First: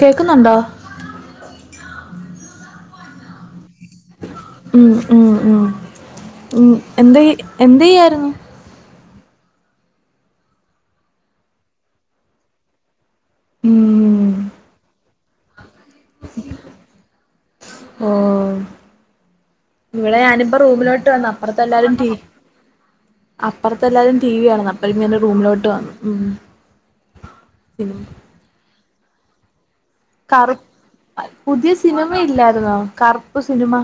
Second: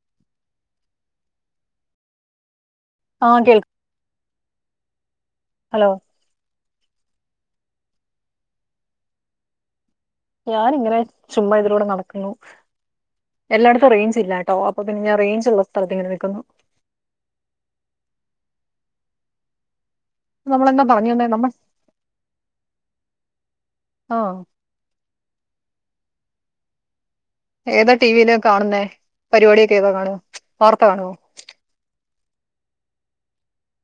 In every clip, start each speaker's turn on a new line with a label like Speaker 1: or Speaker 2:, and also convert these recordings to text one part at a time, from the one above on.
Speaker 1: കേക്കുന്നുണ്ടോ?
Speaker 2: ആ കേൾക്ക
Speaker 1: ഉം. ഉം
Speaker 2: ഹലോ
Speaker 1: ഉം എന്ത എന്തയ്യായിർന്നു?
Speaker 2: ഞാനിങ്ങനെ ചുമ്മാ ഇതിലൂടെ നടക്കുന്നു. എല്ലായിട്ത്തും റൈഞ്ച്
Speaker 1: ഉം
Speaker 2: ഇല്ലാട്ടോ അപ്പൊ പിന്നെ ഞാം റേഞ്ചുള്ള സ്ഥലത്ത്ങ്ങനെ നിക്കുന്നു.
Speaker 1: ഉം ഇവിടെ ഞാനിപ്പോ
Speaker 2: നമ്മളെന്താ
Speaker 1: റൂമിലോട്ട്
Speaker 2: പറഞ്ഞു വന്നേ
Speaker 1: വന്ന
Speaker 2: നമ്മൾ
Speaker 1: അപ്പുറത്തല്ലാരും ടി അപ്പറത്തെ എല്ലാരും ടി
Speaker 2: ആഹ്
Speaker 1: വി കാണ അപ്പം റൂമിലോട്ട് [unintelligible] വന്നു ഉം ഉം
Speaker 2: ഏതാ ടി വിലെ കാണുന്നേ പരിപാടി
Speaker 1: കറു. പുതിയ സിനിമ സിനിമ ഇല്ലായിരുന്നോ കറുപ്പ് സിനിമ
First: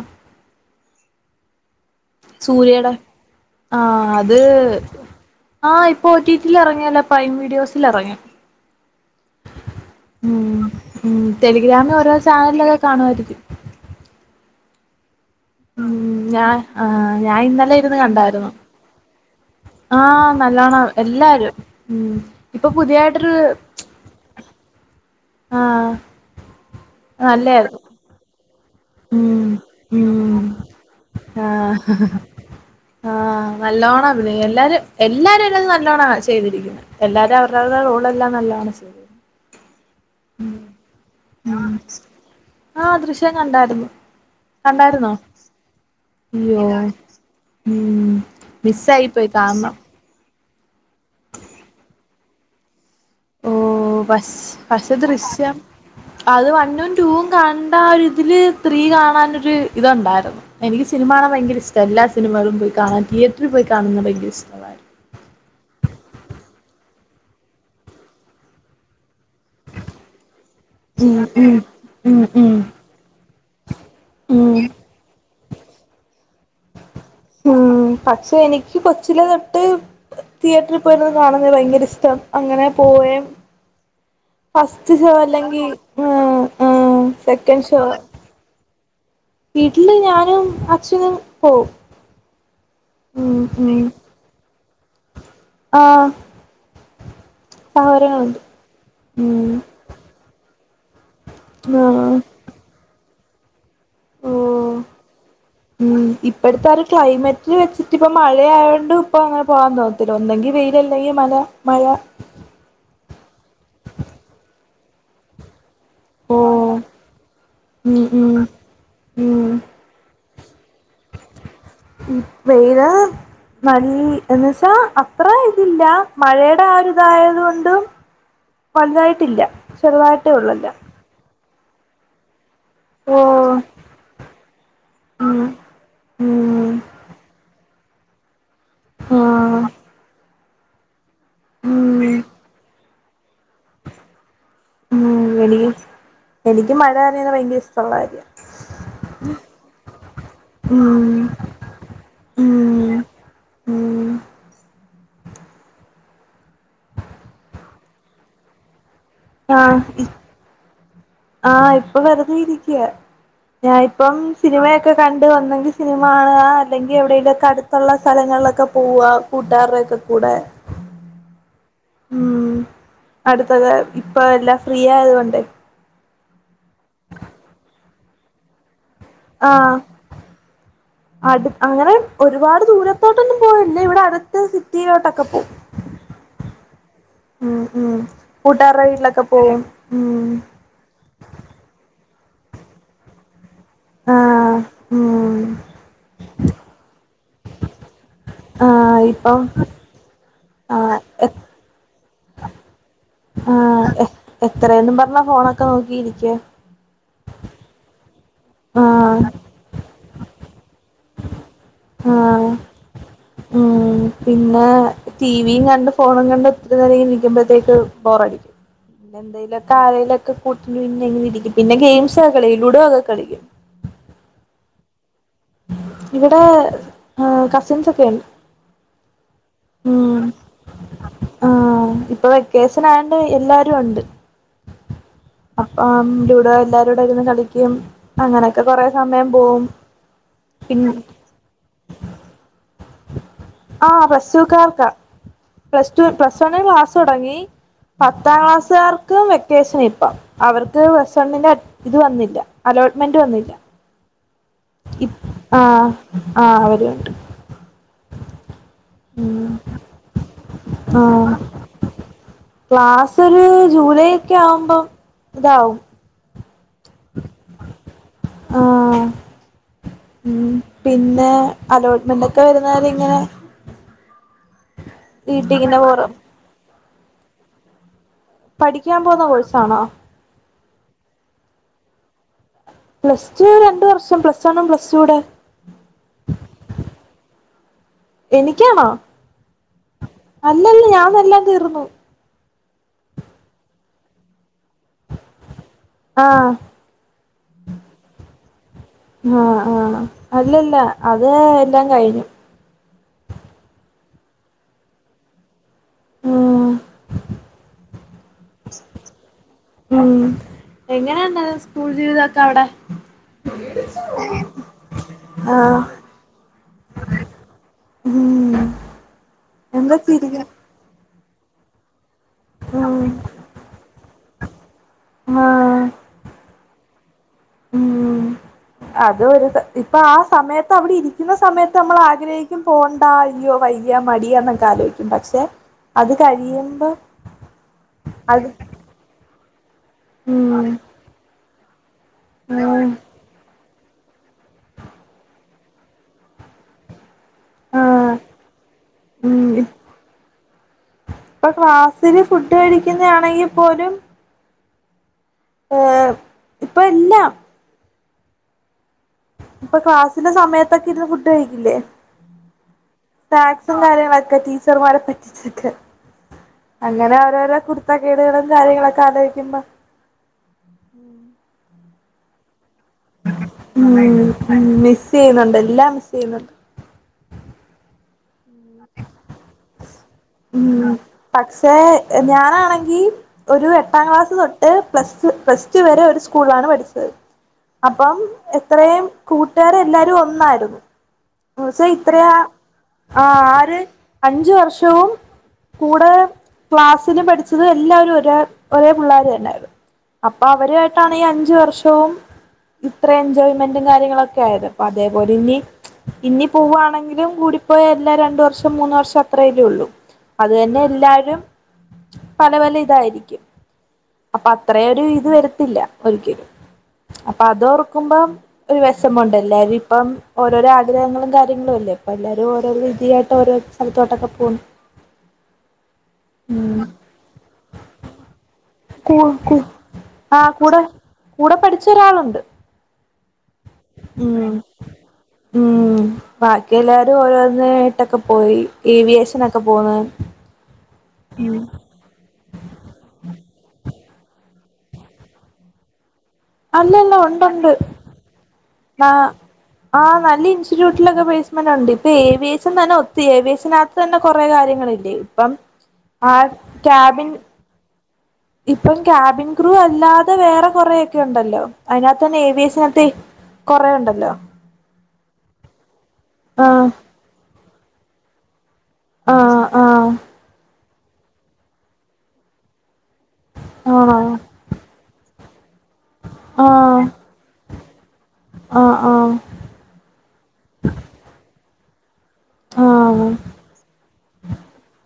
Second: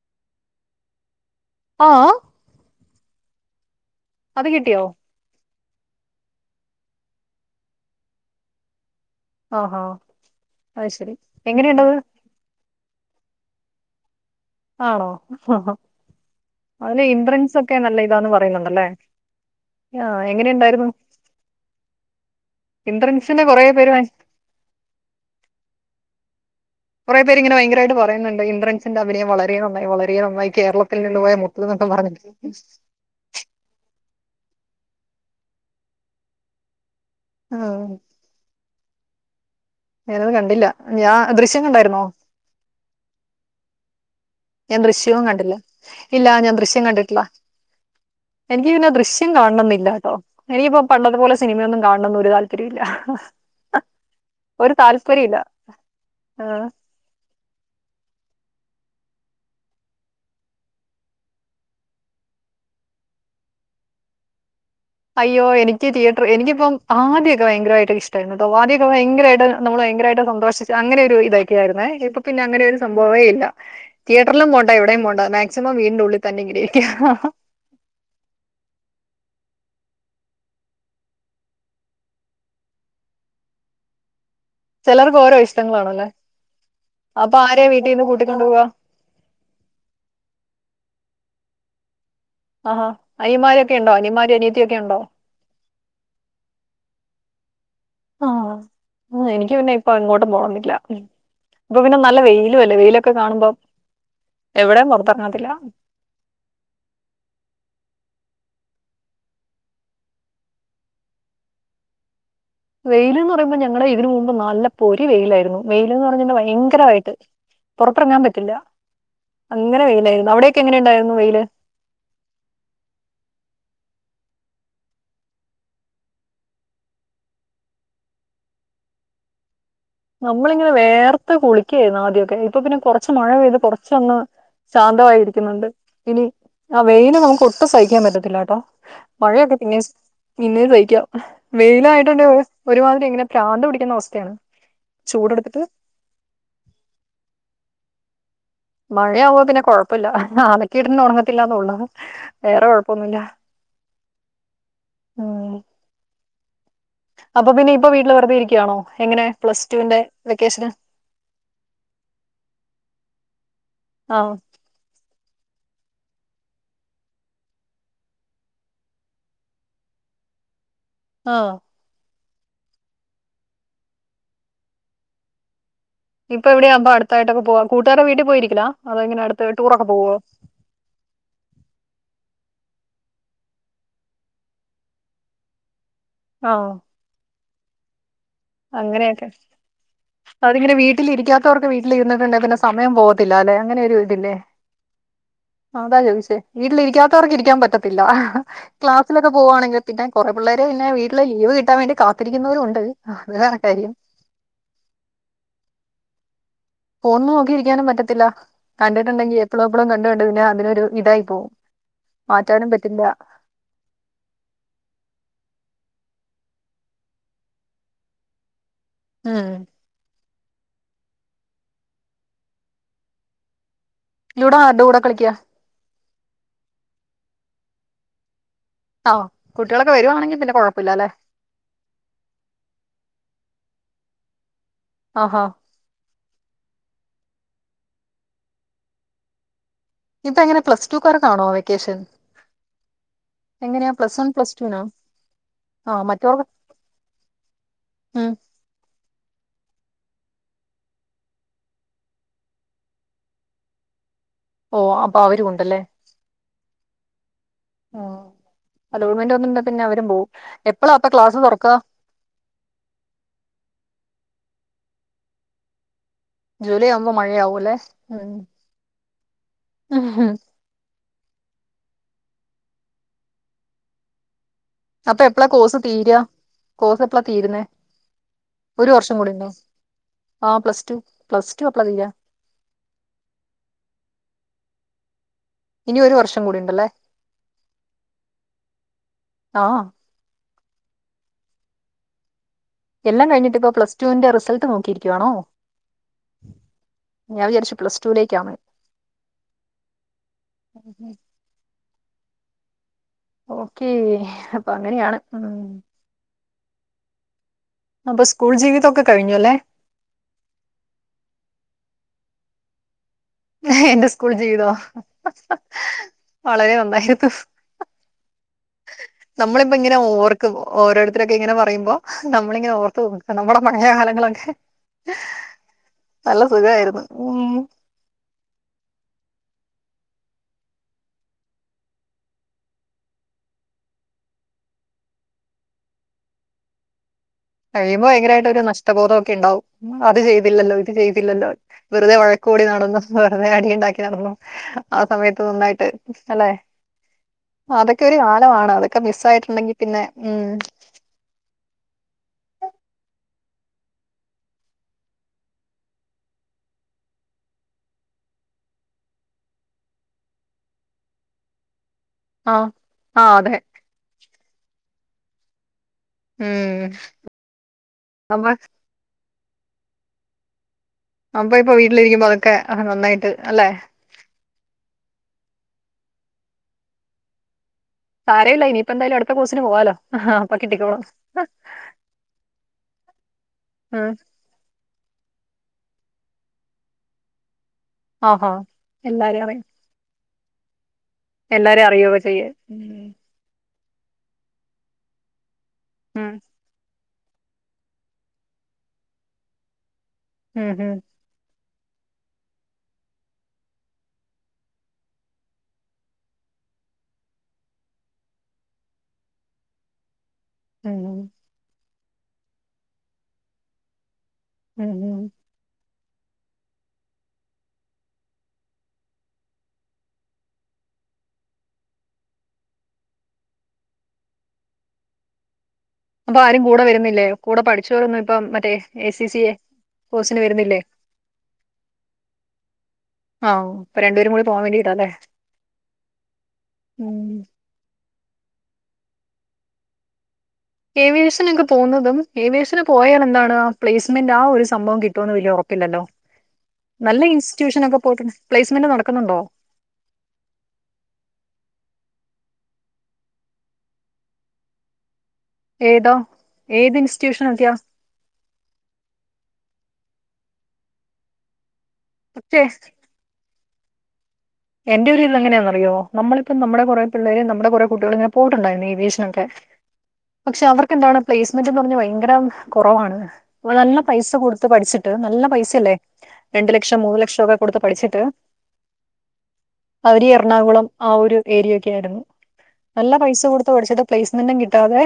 Speaker 2: ആഹ്
Speaker 1: സൂര്യയുടെ ആ അത് ആഹഇപ്പൊ ടിടിൽ ഇറങ്ങിയല്ലോ പ്രൈം വീഡിയോസിൽ അറങ്ങി
Speaker 2: ആഹാ
Speaker 1: ഉം
Speaker 2: അത് ശരി
Speaker 1: ഉം ടെലിഗ്രാമ്
Speaker 2: എങ്ങനെയുണ്ടത്
Speaker 1: ഓരോ ചാനലൊ കാണുവായിരിക്കും
Speaker 2: ആണോ
Speaker 1: ഞാൻ
Speaker 2: അതില്
Speaker 1: ആഹ് ഞാൻ
Speaker 2: ഇന്ദ്രൻസൊക്കെ നല്ല ഇതാന്ന് പറയുന്നുണ്ടല്ലേ
Speaker 1: ആ
Speaker 2: ആഹ് എങ്ങനെയുണ്ടായിരുന്നു
Speaker 1: നല്ലാണാള് എല്ലാരും ഉം ഇപ്പൊ പുതിയായിട്ടൊരു
Speaker 2: ഇന്ദ്രൻസിന്റെ കുറേ പേര്
Speaker 1: ആ
Speaker 2: കുറേ പേര് ഇങ്ങനെ ഭയങ്കരയിട്ട് പറയുന്നുണ്ട് ഇന് സിന്റെ അഭിനയം
Speaker 1: ഉം
Speaker 2: വളരെ നന്നായി വളരെ
Speaker 1: ഉം
Speaker 2: നന്നായി കേരളത്തിൽ നിന്ന് പോയ
Speaker 1: ആഹ്
Speaker 2: മുത്ത്ന്നൊക്ക പറഞ്ഞിട്ട്
Speaker 1: ആഹ് നല്ലോണം അഭിനയി എല്ലാരും എല്ലാരും അതിനാത്ത് നല്ലോണാ ചെയ്തിരിക്കുന്നെ എല്ലാരടേം അവരവരടെ റോളെല്ലാം നല്ലോണം ചെയ്യും [unintelligible]
Speaker 2: ഞങ്ങള് കണ്ടില്ല ഞാ ദൃശ്യം
Speaker 1: ഉം
Speaker 2: കണ്ടായിരുന്നോ
Speaker 1: ആഹ് [unintelligible]
Speaker 2: ഞാൻ
Speaker 1: കണ്ടായിരുന്നോ
Speaker 2: ദൃശ്യവും കണ്ടില്ല ഇല്ലാ ഞാൻ
Speaker 1: അയ്യോ
Speaker 2: ദൃശ്യം കണ്ടിട്ടില്ല
Speaker 1: ഉം
Speaker 2: എനിക്ക് പിന്നെ
Speaker 1: മിസ്സായി
Speaker 2: ദൃശ്യം
Speaker 1: പോയി കാണണം
Speaker 2: കാണണംന്നില്ലാട്ടോ എനിക്കിപ്പോ പണ്ടത്തെപ്പോലെ സിനിമയൊന്നും കാണണംന്ന് ഒരു താല്പര്യുല്ല്യ
Speaker 1: ഓ പശ് പക്ഷേ
Speaker 2: താല്പര്യമില്ല
Speaker 1: ദൃശ്യം അത്
Speaker 2: ഏഹ്
Speaker 1: വണും ടുവും കണ്ടാരു തില് ത്രീ കാണാൻ ഒരു ഇത് ഇണ്ടായിരുന്നു എനിക്ക് സിൽമ കാണാൻ ഭയങ്കര ഇഷ്ട എല്ലാ സിനിമകളും പോയ് കാണാൻ തിയേറ്ററിൽ പോയ്‌ കാണുന്ന ഭയങ്കര ഇഷ്ടള്ള കാര്യ
Speaker 2: അയ്യോ എനിക്ക് തിയേറ്റർ എനിക്കിപ്പം ആദ്യൊക്കെ ഭയങ്കരായിട്ട് ഇഷ്ടായിരുന്നുട്ടോ ആദ്യൊക്കെ ഭയങ്കരായ് ട്ട് നമ്മള് ഭയങ്കരയിട്ട് സന്തോഷിച്ച്
Speaker 1: ഉം
Speaker 2: അങ്ങനെയൊരു
Speaker 1: ഉം
Speaker 2: ഇതൊക്കെയായിരുന്നേ ഇപ്പൊ
Speaker 1: ഉം
Speaker 2: പിന്നെ
Speaker 1: ഉം
Speaker 2: അങ്ങനെയൊരു സംഭവേ ഇല്ല തിയേറ്ററിലും പോണ്ട എവിടേം പോണ്ട മേ സ്സിമം വീടിന്റുള്ളിൽ
Speaker 1: ഉം പക്ഷേ എനിക്ക് കൊച്ചില് തൊ ട്ട് തിയേറ്ററിൽ പോയ്‌ [unintelligible] കാണണ ഭയങ്കര ഇഷ്ടാണ് അങ്ങനെ പോവേം ഫസ്റ്റ് ഷോ
Speaker 2: ചെലർക്ക് ഓരോ
Speaker 1: അല്ലെങ്കി
Speaker 2: ഇഷ്ടങ്ങളാണ്ലെ
Speaker 1: ഉം ഉം
Speaker 2: അപ്പ ആരാ വീടീന്ന് കൂട്ടികൊണ്ടുവാ
Speaker 1: വീട്ടില്ന്ന് ഞാനും അച്ഛനും പോവും
Speaker 2: ആഹാ
Speaker 1: ഉം
Speaker 2: അനിയന്മാരൊക്കെ ഇണ്ടോ അനിയന്മാരും അനിയ ത്ത്യോക്കെയുണ്ടോ
Speaker 1: ആ
Speaker 2: ആ ആ ആ ആ
Speaker 1: ഉം
Speaker 2: എനിക്ക് പിന്നെ ഇപ്പൊ എങ്ങോട്ടും പോണംന്നില്ല ഉം ഇപ്പൊ പിന്നെ നല്ല വെയിലു അല്ലേ വെയില് ക്ക കാണുമ്പോ
Speaker 1: ഉം
Speaker 2: എവിടെയും പുറത്തിറങ്ങത്തില്ല.
Speaker 1: ഉം ഇപ്പഴത്തോര ക്ലൈമെറ്റ് വെച് ഇപ്പം മഴയായൊണ്ട്പ്പോ അങ്ങനെ പോവാൻ തോന്നത്തില്ല ഒന്നെങ്കി വെയ്ല് അല്ലെങ്കി മല മഴ
Speaker 2: വെയ്ല്ന്ന് പറയ്മ്പോ ഞങ്ങടെ ഇതിനുമുമ്പ് നല്ല പൊരി വെയ്ലായിരുന്നു വെയ്‌ല്ന്ന് പറഞ്ഞവിടെ
Speaker 1: ഓഹ്
Speaker 2: ഭയങ്കരവായിട്ട്
Speaker 1: ഉം
Speaker 2: പൊറത്തെറങ്ങാൻ
Speaker 1: ഉം
Speaker 2: പറ്റില്ലാ അങ്ങനെ വെയ്ലായിരുന്നു അവിടെ
Speaker 1: ഉം വെയ്ല് ന ൽ എന്ന് വച്ചാ അത്ര ഇതില്ല മഴേടെ ആ ഒരു ഇതായതുകൊണ്ടും വൽതായിട്ടില്യ
Speaker 2: നമ്മളിങ്ങനെ വേർ ത്ത് കുളിക്കായിരുന്നു ആദ്യക്കെ ഇപ്പൊ പിന്നെ കൊറച്ച് മഴ
Speaker 1: ഓഹ്
Speaker 2: പെയ്ത് കുറച്ചൊന്ന്
Speaker 1: ഉം
Speaker 2: ശാന്തമായിരിക്കുന്നുണ്ട് ഇനി
Speaker 1: ഉം
Speaker 2: ആ വെയില് നമുക്ക് ട്ടും സയിക്കാൻ പറ്റത്തില്ലട്ടോ മഴയൊക്കെ
Speaker 1: ആഹ്
Speaker 2: പിന്നെ പിന്നേം സയിക്കാം
Speaker 1: ഉം
Speaker 2: വെയിലായിട്ടുണ്ടേ ഒരു മാ ഇങ്ങനെ പ്രാന്ത്‌ പിടിക്കുന്ന അവസ്ഥയാണ്
Speaker 1: ഉം
Speaker 2: ചൂടെടുത്തിട്ട്.
Speaker 1: എനിക്ക് എനിക്ക് മഴനനയുന്നെ ഭയങ്കര ഇഷ്ടമുള്ള കാര്യാ
Speaker 2: മഴയാബാ പിന്നെ കൊഴപ്പല്ല അലക്കി ഇടണ
Speaker 1: ഉം
Speaker 2: ഒണക്കത്തില്ലന്നെ ഒള്ള് വേറെ
Speaker 1: ഉം
Speaker 2: കൊഴപ്പൊന്നുവില്ല
Speaker 1: ഉം
Speaker 2: ആ അപ്പൊ പിന്നെ ഇപ്പൊ വീട്ടില് വെറുതെ ഇരിക്കയാണോ എങ്ങനെ പ്ലസ് റ്റു
Speaker 1: ആഹ്
Speaker 2: വിന്റെ വെക്കേഷന്
Speaker 1: ആഹ് ഇപ്പൊ വെറുതെ ഇരിക്കയാ ഞാൻ ഇപ്പം
Speaker 2: ആഹ്
Speaker 1: സിനിമയൊക്കെ കണ്ട ണ്ട് ഒന്നങ്കി സിനിമ കാണുക അല്ലെങ്കി എവിടെലൊക്കെ അടുത്തൊള്ള സ്ഥലങ്ങളിലൊക്കെ പോവ കൂട്ടുകാർടെക്കെ കൂടെ
Speaker 2: ആഹ്
Speaker 1: ഉം അടുത്തത് ഇപ്പ എല്ലാ ഫ്രീ ആയത് കൊണ്ടേ
Speaker 2: ഇപ്പൊ ഇവിടെയാവുമ്പോ അടുത്തായിട്ടൊക്കെ പോവാ കൂട്ടുകാർടെ വീട്ടി പോയിരിക്കലാ അതോ ഇങ്ങനെ അടുത്ത്
Speaker 1: ആഹ്
Speaker 2: ടൂറൊക്കെ പോവോ
Speaker 1: അ അങ്ങനെ ഒരുപാട് ദൂരം പൊറത്തോട്ടൊന്നും പോയില്ല ഇവിടെ അടുത്ത സിറ്റിയിലോട്ടൊക്കെ പോം
Speaker 2: ആഹ്
Speaker 1: ഉം ഉം കൂട്ടുകാരുടെ വീട്ടിലൊക്കെ
Speaker 2: അങ്ങനെയൊക്കെ
Speaker 1: പോവും ഉം
Speaker 2: അതിങ്ങനെ വീട്ടിലിരിക്കാത്തവർക്ക് വീട്ടിലിരുന്ന് പിന്നെ സമയം പോകത്തില്ല അല്ലെ അങ്ങനോരു ഇതില്ലേ
Speaker 1: ആഹ് ഉം
Speaker 2: അതാ ചോദിച്ചേ വീട്ടിലിരിക്കാത്തവർക്ക് ഇരിക്കാൻ പറ്റത്തില്ല
Speaker 1: ആഹ്
Speaker 2: ക്ലാസ്സിലൊക്കെ
Speaker 1: ഇപ്പം
Speaker 2: പോകവാണെങ്കി പിന്നെ കൊറേ പിള്ളേര് പിന്നെ വീട്ടില്
Speaker 1: ആഹ്
Speaker 2: ലീവ് കിട്ടാൻ വേണ്ടി കാ ത്തിരിക്കുന്നവരുണ്ട്
Speaker 1: ആഹ് എത്രയെന്നും പറഞ്ഞ ഫോണൊക്കെ നോക്കിയിരിക്ക
Speaker 2: പോന്ന് നോക്കിയിരിക്കാനും പറ്റത്തില്ല
Speaker 1: ആഹ്
Speaker 2: കണ്ടിട്ടുണ്ടെങ്കി എപ്പളും എപ്പളും ണ്ട് പിന്നെ അതിനൊരു ഇതായി പോവും
Speaker 1: ആഹ
Speaker 2: മാറ്റാനും പറ്റില്ല
Speaker 1: ഉം പിന്നെ ടീവിം കണ്ട് ഫോണും കണ്ട് നിക്കുക്കുമ്പോഴത്തേക്ക് ബോറടിക്കും പിന്നെ
Speaker 2: ഉം
Speaker 1: എന്തെലുംക്കെ ആരേ ലൊക്കെ പിന്നെ ഗെയിംസ്ക്കെ കളിക്കും ലുടോക്കെ കളിക്കും
Speaker 2: ങ്ങള് ആരോടാ കളിക്കാ
Speaker 1: ഇവിടെ കസ്സിൻസ്സ് ഒക്കെ ഉണ്ട്
Speaker 2: ആഹ് കുട്ടികളൊക്കെ
Speaker 1: ഉം
Speaker 2: വരുവാണെങ്കിൽ പിന്നെ കുഴപ്പമില്ലല്ലെ
Speaker 1: ആഹ ഇപ്പോ വെക്കേഷൻ ആയോണ്ട് എല്ലാരും ഉണ്ട്
Speaker 2: ആഹാ
Speaker 1: അപ്പം ലുടോ എല്ലാരും കൂടെ ഇരുന്ന് കളിക്കും മം അങ്ങനെയൊക്കെ കൊറേ സമയം പോവും
Speaker 2: ഇപ്പോ എങ്ങനെ
Speaker 1: പിൻ
Speaker 2: പ്ലസ്ടുകാർക്ക് ആണോ വെക്കേഷൻ
Speaker 1: ആ
Speaker 2: എങ്ങനെയാ പ്ലസ് വൺ പ്ലസ് ടുവിനോ
Speaker 1: പ്ലസ്ടുകാർക്കാ പ്ലസ്
Speaker 2: ആഹ്
Speaker 1: ടു പ്ലസ്
Speaker 2: മറ്റവർക്ക്
Speaker 1: വൺ ക്ലാസ് തുടങ്ങി
Speaker 2: ഉം
Speaker 1: പത്താം ക്ലാസ്കാർക്ക് വെക്കേഷൻ ഇപ്പം അവർക്ക് പ്ലസ് വൺന് ഇത് വന്നില്ല അലോട്ട്മെൻ്റ് വന്നില്ല
Speaker 2: ഓ അപ്പൊ അവരും
Speaker 1: ആ
Speaker 2: ഉണ്ടല്ലേ
Speaker 1: ആ അവരും ഉണ്ട്
Speaker 2: ആഹ് അലോട്ട്മെന്റ്
Speaker 1: ഉം
Speaker 2: വന്നിട്ടുണ്ടെ പിന്നെ അവരും പോവും എപ്പളാ
Speaker 1: ആ
Speaker 2: അപ്പൊ ക്ലാസ് തുറക്ക
Speaker 1: ക്ലാസില് ജൂലൈ ക്ക് ആവുംമ്പം ഇതാവും
Speaker 2: ജൂലൈ ആവുംമ്പം മഴ ആവല്ലേ ഉം
Speaker 1: ആഹ് ഉം പിന്നെ അലോട്ട്മെൻ്റ് ഒക്കെ വരുന്നവരെ ഇങ്ങനെ
Speaker 2: അപ്പോ എപ്പള കോഴ്സ്
Speaker 1: വീട്ടിങ്ങനെ പോറ്
Speaker 2: തീരാ കോഴ്സ് എപ്പള തീരുന്നെ
Speaker 1: പഠിക്കാൻ പോകുന്ന കോഴ്സ് ആണാ
Speaker 2: ആ പ്ലസ്ടു പ്ലസ്ടു എപ്പള തീരാ
Speaker 1: പ്ലസ്ടു രണ്ട് വർഷം പ്ലസ് വൺ പ്ലസ്ടു കൂടെ
Speaker 2: ഇനി ഒരു വർഷം കൂടി ഉണ്ടല്ലേ
Speaker 1: എനിക്ക് ആണോ
Speaker 2: ആഹ്
Speaker 1: അല്ല അല്ല ഞാൻ അത് എല്ലാം തീർന്ന്
Speaker 2: എല്ലാം കഴിഞ്ഞിട്ട് ഇപ്പം പ്ലസ്ടുൻ്റെ റിസൾട്ട് നോക്കിയിരിക്കാണോ
Speaker 1: ആ
Speaker 2: പ്ലസ് ടുവിലേക്കാണ്
Speaker 1: ആ ആ അല്ല അല്ല അത് എല്ലാം കഴിഞ്ഞ്
Speaker 2: ഓക്കെ അപ്പം അങ്ങനെ ആണ്
Speaker 1: ഉം
Speaker 2: അപ്പൊ സ്കൂൾ ജീവിതൊക്കെ കഴിഞ്ഞു അല്ലേ
Speaker 1: ഉം എങ്ങനെ ഉണ്ടായിരുന്നു സ്കൂൾ പിന്നെന്താ അവിടെ
Speaker 2: ഏ എൻ്റെ സ്കൂൾ ജീവിതോ
Speaker 1: ആഹ്
Speaker 2: വളരെ നന്നായിരുന്നു
Speaker 1: ഉം
Speaker 2: നമ്മള് ഇപ്പം
Speaker 1: എന്താ
Speaker 2: ഇങ്ങനെ
Speaker 1: ചിരിക്കണെ
Speaker 2: ഓർക്കും ഓ ഓരോരുത്തര് ഇങ്ങനെ പറയുമ്പോ നമ്മള് ഇങ്ങനെ ഓർത്തു പോവും നമ്മുടെ പഴയ കാലം നിങ്ങളൊക്കെ
Speaker 1: ആ
Speaker 2: ഉം
Speaker 1: ഉം അത് ഒരു സ ഇപ്പം ആ സമയത്ത് അവിടെ ഇരിക്കുന്ന സമയത്ത് നമ്മൾ ആഗ്രഹിക്കും പോണ്ട അയ്യോ വയ്യ മടിയാ എന്നൊക്കെ ആലോജിക്കും പക്ഷേ അത് കഴിയുമ്പോ
Speaker 2: കഴിയുമ്പോ
Speaker 1: അത്
Speaker 2: ഭയങ്കരായിട്ട് ഒരു നഷ്ടബോധക്കെ ഉണ്ടാകും അത്
Speaker 1: ഉം
Speaker 2: ചെയ്തില്ലല്ലോ ഇത് ചെയ്തില്ലല്ലോ വെറുതെ വഴക്ക് കൂടി നടന്നു
Speaker 1: ആഹ്
Speaker 2: വെറുതെ അടിയുണ്ടാക്കി നടന്നു ആ സമയത്ത് നന്നായിട്ട് അല്ലെ അതൊക്കെ
Speaker 1: ആഹ്
Speaker 2: ഒരു കാലമാണ് അതൊക്കെ മിസ്
Speaker 1: ഉം
Speaker 2: ആയിട്ടുണ്ടെങ്കി പിന്നെ ഉം
Speaker 1: ഫുഡടിക്കുന്നത ആണെങ്കിൽ പോലും ഏ ഇപ്പ എല്ല ഇപ്പൊ ക്ലാസ്സിലെ സമയത്തൊക്കെ ഇരുന്ന് ഫുഡ് കഴിക്കില്ലേ
Speaker 2: ആഹ് ആഹ് അതെ
Speaker 1: സ്നാക്സും കാര്യങ്ങളും ഒക്കെ ക്ക ടീച്ചർമാരെ പറ്റിച്ചിട്ട്
Speaker 2: ഉം
Speaker 1: അങ്ങനെ അവരവര കുരുത്ത കേടുകളും
Speaker 2: അപ്പൊ
Speaker 1: കാര്യങ്ങളൊക്കെ ആലോചിക്ക [unintelligible]
Speaker 2: അപ്പ ഇപ്പൊ വീട്ടില് ഇരിക്കുമ്പോ അതൊക്കെ ആ നന്നായിട്ട് അല്ലെ
Speaker 1: ഉം മിസ് യ്യുന്നുണ്ട് എല്ലാം മിസ് യ്യുന്നുണ്ട്
Speaker 2: സാരമില്ല ഇനിയിപ്പ എന്തായാലും അടുത്ത കോഴ്സിന് പോവാലോ അപ്പൊ
Speaker 1: ഉം
Speaker 2: കിട്ടിക്കോളും
Speaker 1: പക്ഷെ ഞാനാണെങ്കി ഒരു എട്ടാം
Speaker 2: ഉം
Speaker 1: ക്ലാസ് തൊട്ട് പ്ലസ് പ്ലസ് ടു വരെ ഒരു സ്കൂളിലാണ് പഠിച്ചത് അപ്പം
Speaker 2: ആഹാ
Speaker 1: എത്രയും കൂട്ടുകാര എല്ലാരും ഒന്നായിരുന്നു
Speaker 2: എല്ലാരേ അറിയുവൊക്കെ ചെയ്യ
Speaker 1: അഞ്ച് വർഷവും കൂടെ
Speaker 2: ഉം
Speaker 1: ക്ലാസ് ന് പഠിച്ചത് എല്ലാവരും ഒരേ ഒരേ പിള്ളേർ തന്നെയായിരുന്നു അപ്പൊ
Speaker 2: ഉം ഉം ഉം
Speaker 1: അവരായിട്ടാണ് ഈ അഞ്ച് വർഷം തോം ഇത്ര എൻജോയ്മെന്റും കാര്യങ്ങളൊക്കെ ആയത് അപ്പ അതേപോലെ ഇനി ഇനി പോവാണെങ്കിലും കൂടിപ്പോയ എല്ലാ രണ്ട് വർഷം മൂന്ന് വർഷം അത്രേ ഉള്ളൂ അത് തന്നെ എല്ലാരും
Speaker 2: ഉം
Speaker 1: പല പല ഇതായിരിക്കും അപ്പൊ
Speaker 2: ഉം
Speaker 1: അത്രയൊരു
Speaker 2: ഉം.
Speaker 1: ഇത് വരത്തില്ല ഒരുക്കും അപ്പൊ അത് ഓർക്കുമ്പോം ഒരു വിഷമമുണ്ട് എല്ലാവരും ഇപ്പം ഓരോരോ ആഗ്രഹങ്ങളും കാര്യങ്ങളുല്ലേ ഇപ്പ എല്ലരും ഓരോ രീതിയായി ഓരോ സ്ഥലത്തോട്ടൊക്കെ പോണ്
Speaker 2: അപ്പൊ ആരും കൂടെ വരുന്നില്ലേ കൂടെ പഠിച്ചോരൊന്നും ഇപ്പം മറ്റേ എ
Speaker 1: കു
Speaker 2: സി സി എ
Speaker 1: കൂ
Speaker 2: കോഴ്സിന്
Speaker 1: ആഹ്
Speaker 2: വരുന്നില്ലേ
Speaker 1: കൂടെ കൂടെ പഠിച്ചൊരാളുണ്ട്
Speaker 2: ആഹ് അപ്പൊ രണ്ടുപേരും കൂടി
Speaker 1: ഉം
Speaker 2: പോവാൻ വേണ്ടിട്ടാല്ലേ
Speaker 1: ഉം ബാക്കി എല്ലാരും
Speaker 2: ഉം
Speaker 1: ഓരോന്നേട്ടക്കെ പോയി ഏവിയേഷനൊക്കെ പോണ്
Speaker 2: ഏ വി ഏഷനൊക്കെ പോന്നതും ഏ വി ഏഷന് പോയാൽ എന്താണ് പ്ലേസ്മെന്റ് ആ ഒരു സംഭവം കിട്ടോന്ന് വല്യ ഒറപ്പില്ലല്ലോ
Speaker 1: അല്ലല്ല ഒണ്ട് ഒണ്ട്
Speaker 2: പ്ലേസ്മെന്റ്
Speaker 1: ആ
Speaker 2: നടക്കുന്നുണ്ടോ
Speaker 1: ആ നല്ല ഇൻസ്റ്റിറ്റ്യൂട്ടിലൊക്കെ പ്ലേസ്മെന്റ് ഒണ്ട് ഇപ്പൊ ഏവിയേഷൻ തന്നെ ഒത്തി ഏവിയേഷനാത്ത് തന്നെ കൊറേ കാര്യങ്ങളില്ലേ ഇപ്പം
Speaker 2: ഏതോ
Speaker 1: ആ
Speaker 2: ഏത്
Speaker 1: ക്യാബിൻ
Speaker 2: ഇൻസ്റ്റിറ്റ്യൂഷനതിയ
Speaker 1: ഇപ്പം ക്യാബിൻ ക്രൂ അല്ലാതെ വേറെ കൊറെയൊക്കെണ്ടല്ലോ അതിനാത്തന്നെ
Speaker 2: പക്ഷെ
Speaker 1: ഏവിയേഷനത്തെ കൊറേ ഒണ്ടല്ലോ
Speaker 2: എന്റെ ഒരു ഇത് എങ്ങനെയാന്നറിയോ നമ്മളിപ്പം നമ്മടെ
Speaker 1: ആഹ്
Speaker 2: കൊറേ പിള്ളേരെ നമ്മടെ കൊറെ കുട്ടികൾ ഇങ്ങനെ പോയിട്ടുണ്ടായിരുന്നു ഈ ഏവിയേഷനക്കെ
Speaker 1: ആഹ് ആഹ്
Speaker 2: പക്ഷെ അവർ എന്താണ് പ്ലേസ്മെന്റ് എന്ന് പറഞ്ഞാ ഭയങ്കരം കൊറവാണ് വോളല്ല പൈസ
Speaker 1: ആണോ
Speaker 2: കൊടുത്ത് പഠിച്ചിട്ട് നല്ല പൈസ ഇല്ലേ രണ്ടു ലക്ഷം
Speaker 1: ആഹ്
Speaker 2: മൂന്ന് ലക്ഷോക്കെ കൊടുത്ത് പഠിച്ചിട്ട്
Speaker 1: ആഹ് ആഹ്
Speaker 2: അവര് എറണാകുളം ആ ഒരു ഏരിയൊക്കെ ആയിരുന്നു
Speaker 1: ആഹ്
Speaker 2: നല്ല
Speaker 1: ആഹ്
Speaker 2: പൈസ കൊടുത്ത് പഠിച്ചട്ട് പ്ലേസ് ഒന്നും കിട്ടാതെ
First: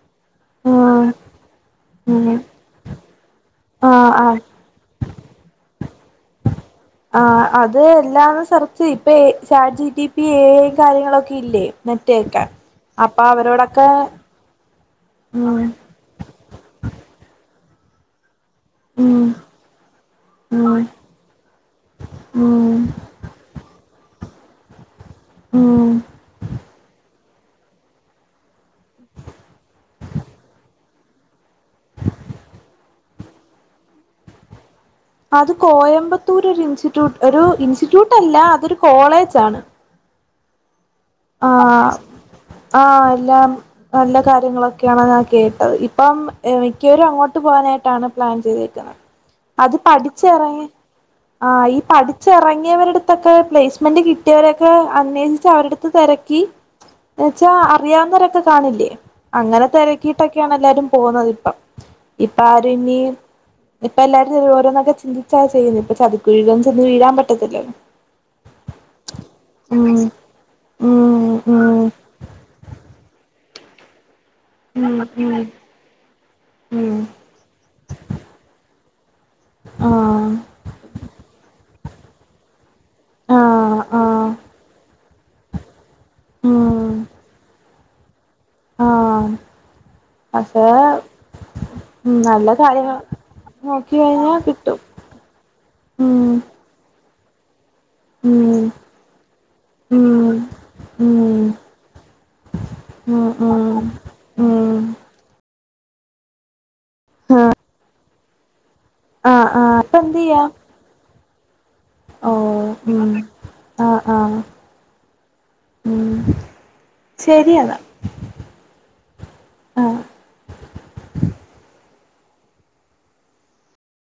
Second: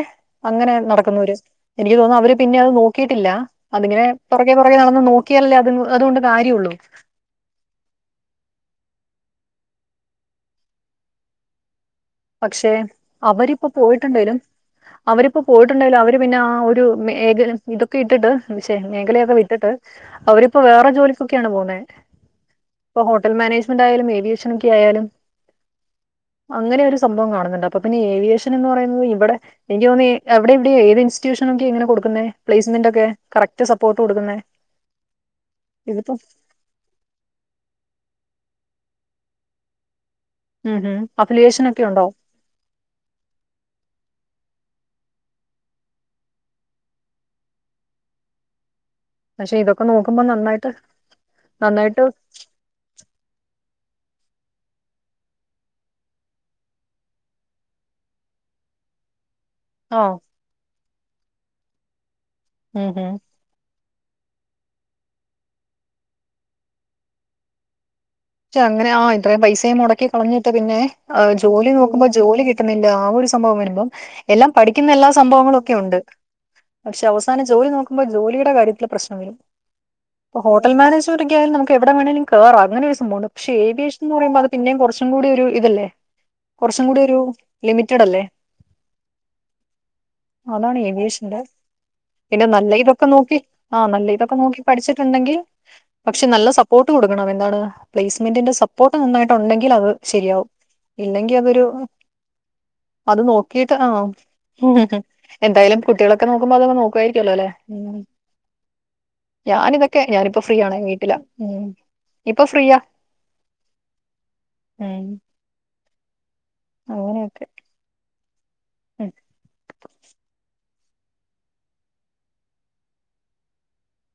Speaker 2: അങ്ങനെ നടക്കുന്നവര് എനിക്ക് തോന്നും
Speaker 1: ഉം
Speaker 2: അവര് പിന്നെ അത് നോ കേട്ടില്ലാ അതിങ്ങനെ
Speaker 1: ആഹ് ആഹ്
Speaker 2: പൊറകെ പൊറകെ നടന്ന് നോ കിയല്ലേ അത് അതുകൊണ്ട് കാര്യാള്ളൂ
Speaker 1: ആഹ് ചാറ്റിടി പി എ ഐ കാര്യങ്ങളൊക്കെ ഇല്ലേ മറ്റേയൊക്കെ
Speaker 2: പക്ഷെ
Speaker 1: അപ്പൊ
Speaker 2: അവരിപ്പോ
Speaker 1: അവരോടൊക്കെ
Speaker 2: പോയിട്ടുണ്ടേലും അവരിപ്പോ
Speaker 1: ഉം
Speaker 2: പോയിട്ടുണ്ടേലും അവര് പിന്നെ ആ ഒരു മേകലും ഇതൊക്കെ ഇട്ടിട്ട് പഷേ
Speaker 1: ഉം
Speaker 2: മേകലയൊക്കെ വിട്ടിട്ട് അവരിപ്പോ
Speaker 1: ഉം
Speaker 2: വേറെ ജോലിക്കൊക്കെയാണ് പോകുന്നേ
Speaker 1: ഉം
Speaker 2: ഇപ്പൊ ഹോട്ടൽ മാനേജ്മെന്റ് ആയാലും ഏവിയേ ഭക്ഷണൊക്കെ ആയാലും
Speaker 1: ഊം
Speaker 2: അങ്ങനെ ഒരു സംഭവം കാണുന്നുണ്ട് അപ്പൊ പിന്നെ ഏവിയേഷൻ എന്ന് പറയുന്നത് ഇവിടെ എനിക്ക് തോന്നി അവിടെ ഇവിടെ ഏത് ഇൻസ്റ്റിറ്റ്യൂഷനൊക്കെ എങ്ങനെ കൊടുക്കുന്നേ പ്ലേസ്സ്മെന്റാക്കെ കറക്റ്റ് സപ്പോർട്ട് കൊടുക്കുന്നേ
Speaker 1: അത്
Speaker 2: ഇതിപ്പോ
Speaker 1: കോയമ്പത്തൂരില് ഒരു ഇൻസ്റ്റിറ്റ്യൂട്ട് ഒരു ഇൻസ്റ്റിറ്റ്യൂട്ട് അല്ല ആഅതൊരു കോളേജാണ്
Speaker 2: ഊഹും
Speaker 1: അആ ആ എല്ലാം നല്ല കാര്യങ്ങളൊ ഒക്കെയാണ് ഞാൻ കേട്ടത് ഇപ്പം എ മിക്കവരും അങ്ങോട്ട് പോകാനായിട്ടാണ് പ്ലാൻ ചെയ്തരിക്കണെ
Speaker 2: പക്ഷെ
Speaker 1: അത്
Speaker 2: ഇതൊക്കെ നോക്കുമ്പോ
Speaker 1: പഠിച്ചെറങ്ങി
Speaker 2: നന്നായിട്ട്
Speaker 1: ആ ഈ
Speaker 2: നന്നായിട്ട്
Speaker 1: പഠിച്ചെറങ്ങിയവരുടുത്തൊക്കെ പ്ലേസ് അലോന്റ് മെന്റ് കിട്ടിയവരൊക്കെ അന്വേഷിച്ച് അവരുടെ തിരക്കി എന്ന് വച്ചാ അറിയാവുന്നവരൊക്കെ കാണില്ലേ അങ്ങനെ
Speaker 2: ആഹ്
Speaker 1: തിരക്കിയിട്ടൊക്കെയാണ് എല്ലാരും പോന്നതിപ്പം പ്പാ
Speaker 2: ഉം
Speaker 1: രുംനീ
Speaker 2: ഹും
Speaker 1: ഇപ്പൊ എല്ലാരും ഓരോന്നൊക്കെ ചിന്തിച്ചാ ചെയ്യുന്നു ഇപ്പൊ ചതുക്കുഴുകൻ ചെന്ന് വീഴാൻ പറ്റത്തില്ലോ
Speaker 2: പക്ഷെ അങ്ങനെ ആ ഇത്രയും പൈസയും മുടക്കി കളഞ്ഞിട്ട് പി - പിന്നെ
Speaker 1: ഉം
Speaker 2: ജോലി
Speaker 1: ഉം
Speaker 2: നോക്കുമ്പോ ജോലി കിട്ടുന്നില്ല ആ ഒരു സംഭവം വരുമ്പം എല്ലാം പഠിക്കുന്ന എല്ലാ
Speaker 1: ഉം ഉം
Speaker 2: സംഭവങ്ങളും ഒക്കെ ഉണ്ട് പക്ഷെ അവസാന ജോലി നോക്കുമ്പോൾ ജോലിയുടെ കാര്യത്തി ള്ള പ്രശ്
Speaker 1: ആഹ്
Speaker 2: ഹോട്ടൽ മാനേജ്മെന്റ ഒക്കെയാലും നമുക്ക് എവിടെ വേണേങ്കിലും കേറാം അങ്ങനെ പക്ഷെ
Speaker 1: ആഹ്
Speaker 2: ഏവിയേഷൻ എന്ന്
Speaker 1: ആഹ്
Speaker 2: പറയുമ്പോ അത് പിന്നെയും കുറച്ചും കൂടി ഒരു ഇതല്ലേ കുറച്ചും
Speaker 1: ഉം
Speaker 2: കൂടി ഒരു ലിമിറ്റഡ് അല്ലേ
Speaker 1: ആഹ് പക്ഷേ
Speaker 2: അതാണ് ഏവിയേഷന്റെ പിന്നെ നല്ല ഇതൊക്കെ നോക്കി ആ
Speaker 1: നോക്കി
Speaker 2: നല്ല
Speaker 1: കഴിഞ്ഞാ
Speaker 2: ഇതൊക്കെ നോക്കി
Speaker 1: കിട്ടും
Speaker 2: പഠിച്ചിട്ടുണ്ടെങ്കിൽ പക്ഷെ
Speaker 1: ഉം
Speaker 2: നല്ല സപ്പോർട്ട് കൊടുക്കും ണം എന്താണ് പ്ലേസ്മെന്റിന്റെ
Speaker 1: ഉം
Speaker 2: സപ്പോർട്ട് നന്നായിട്ടുണ്ടെങ്കിൽ അത്
Speaker 1: ഉം
Speaker 2: ശരിയാവും
Speaker 1: ഉം
Speaker 2: ഇല്ലെങ്കിൽ അതൊരു അത്
Speaker 1: ഉം
Speaker 2: നോക്കിട്ട്
Speaker 1: ഉം
Speaker 2: ആ ഹ
Speaker 1: ഉം
Speaker 2: ഹ എന്തായാലും കുട്ടികളൊക്കെ നോക്കുമ്പോ അതൊക്കെ നോക്കും. കഴിക്കല്ലോ അല്ലേ ഉ
Speaker 1: ആഹ് ആഹ്
Speaker 2: ഞാനിതൊക്കെ ഞാനിപ്പോ
Speaker 1: ഇപ്പെന്തെയ്യാ
Speaker 2: ഫ്രീ ആണെവീട്ടില ഉം ഇപ്പൊ
Speaker 1: ഓഹ്
Speaker 2: ഫ്രീയാ
Speaker 1: ഉം ആഹ് ആഹ്
Speaker 2: ഉം
Speaker 1: ഉം
Speaker 2: അങ്ങനെയൊക്കെ
Speaker 1: ശരിയ ന്നാ
Speaker 2: ഉം
Speaker 1: ആഹ്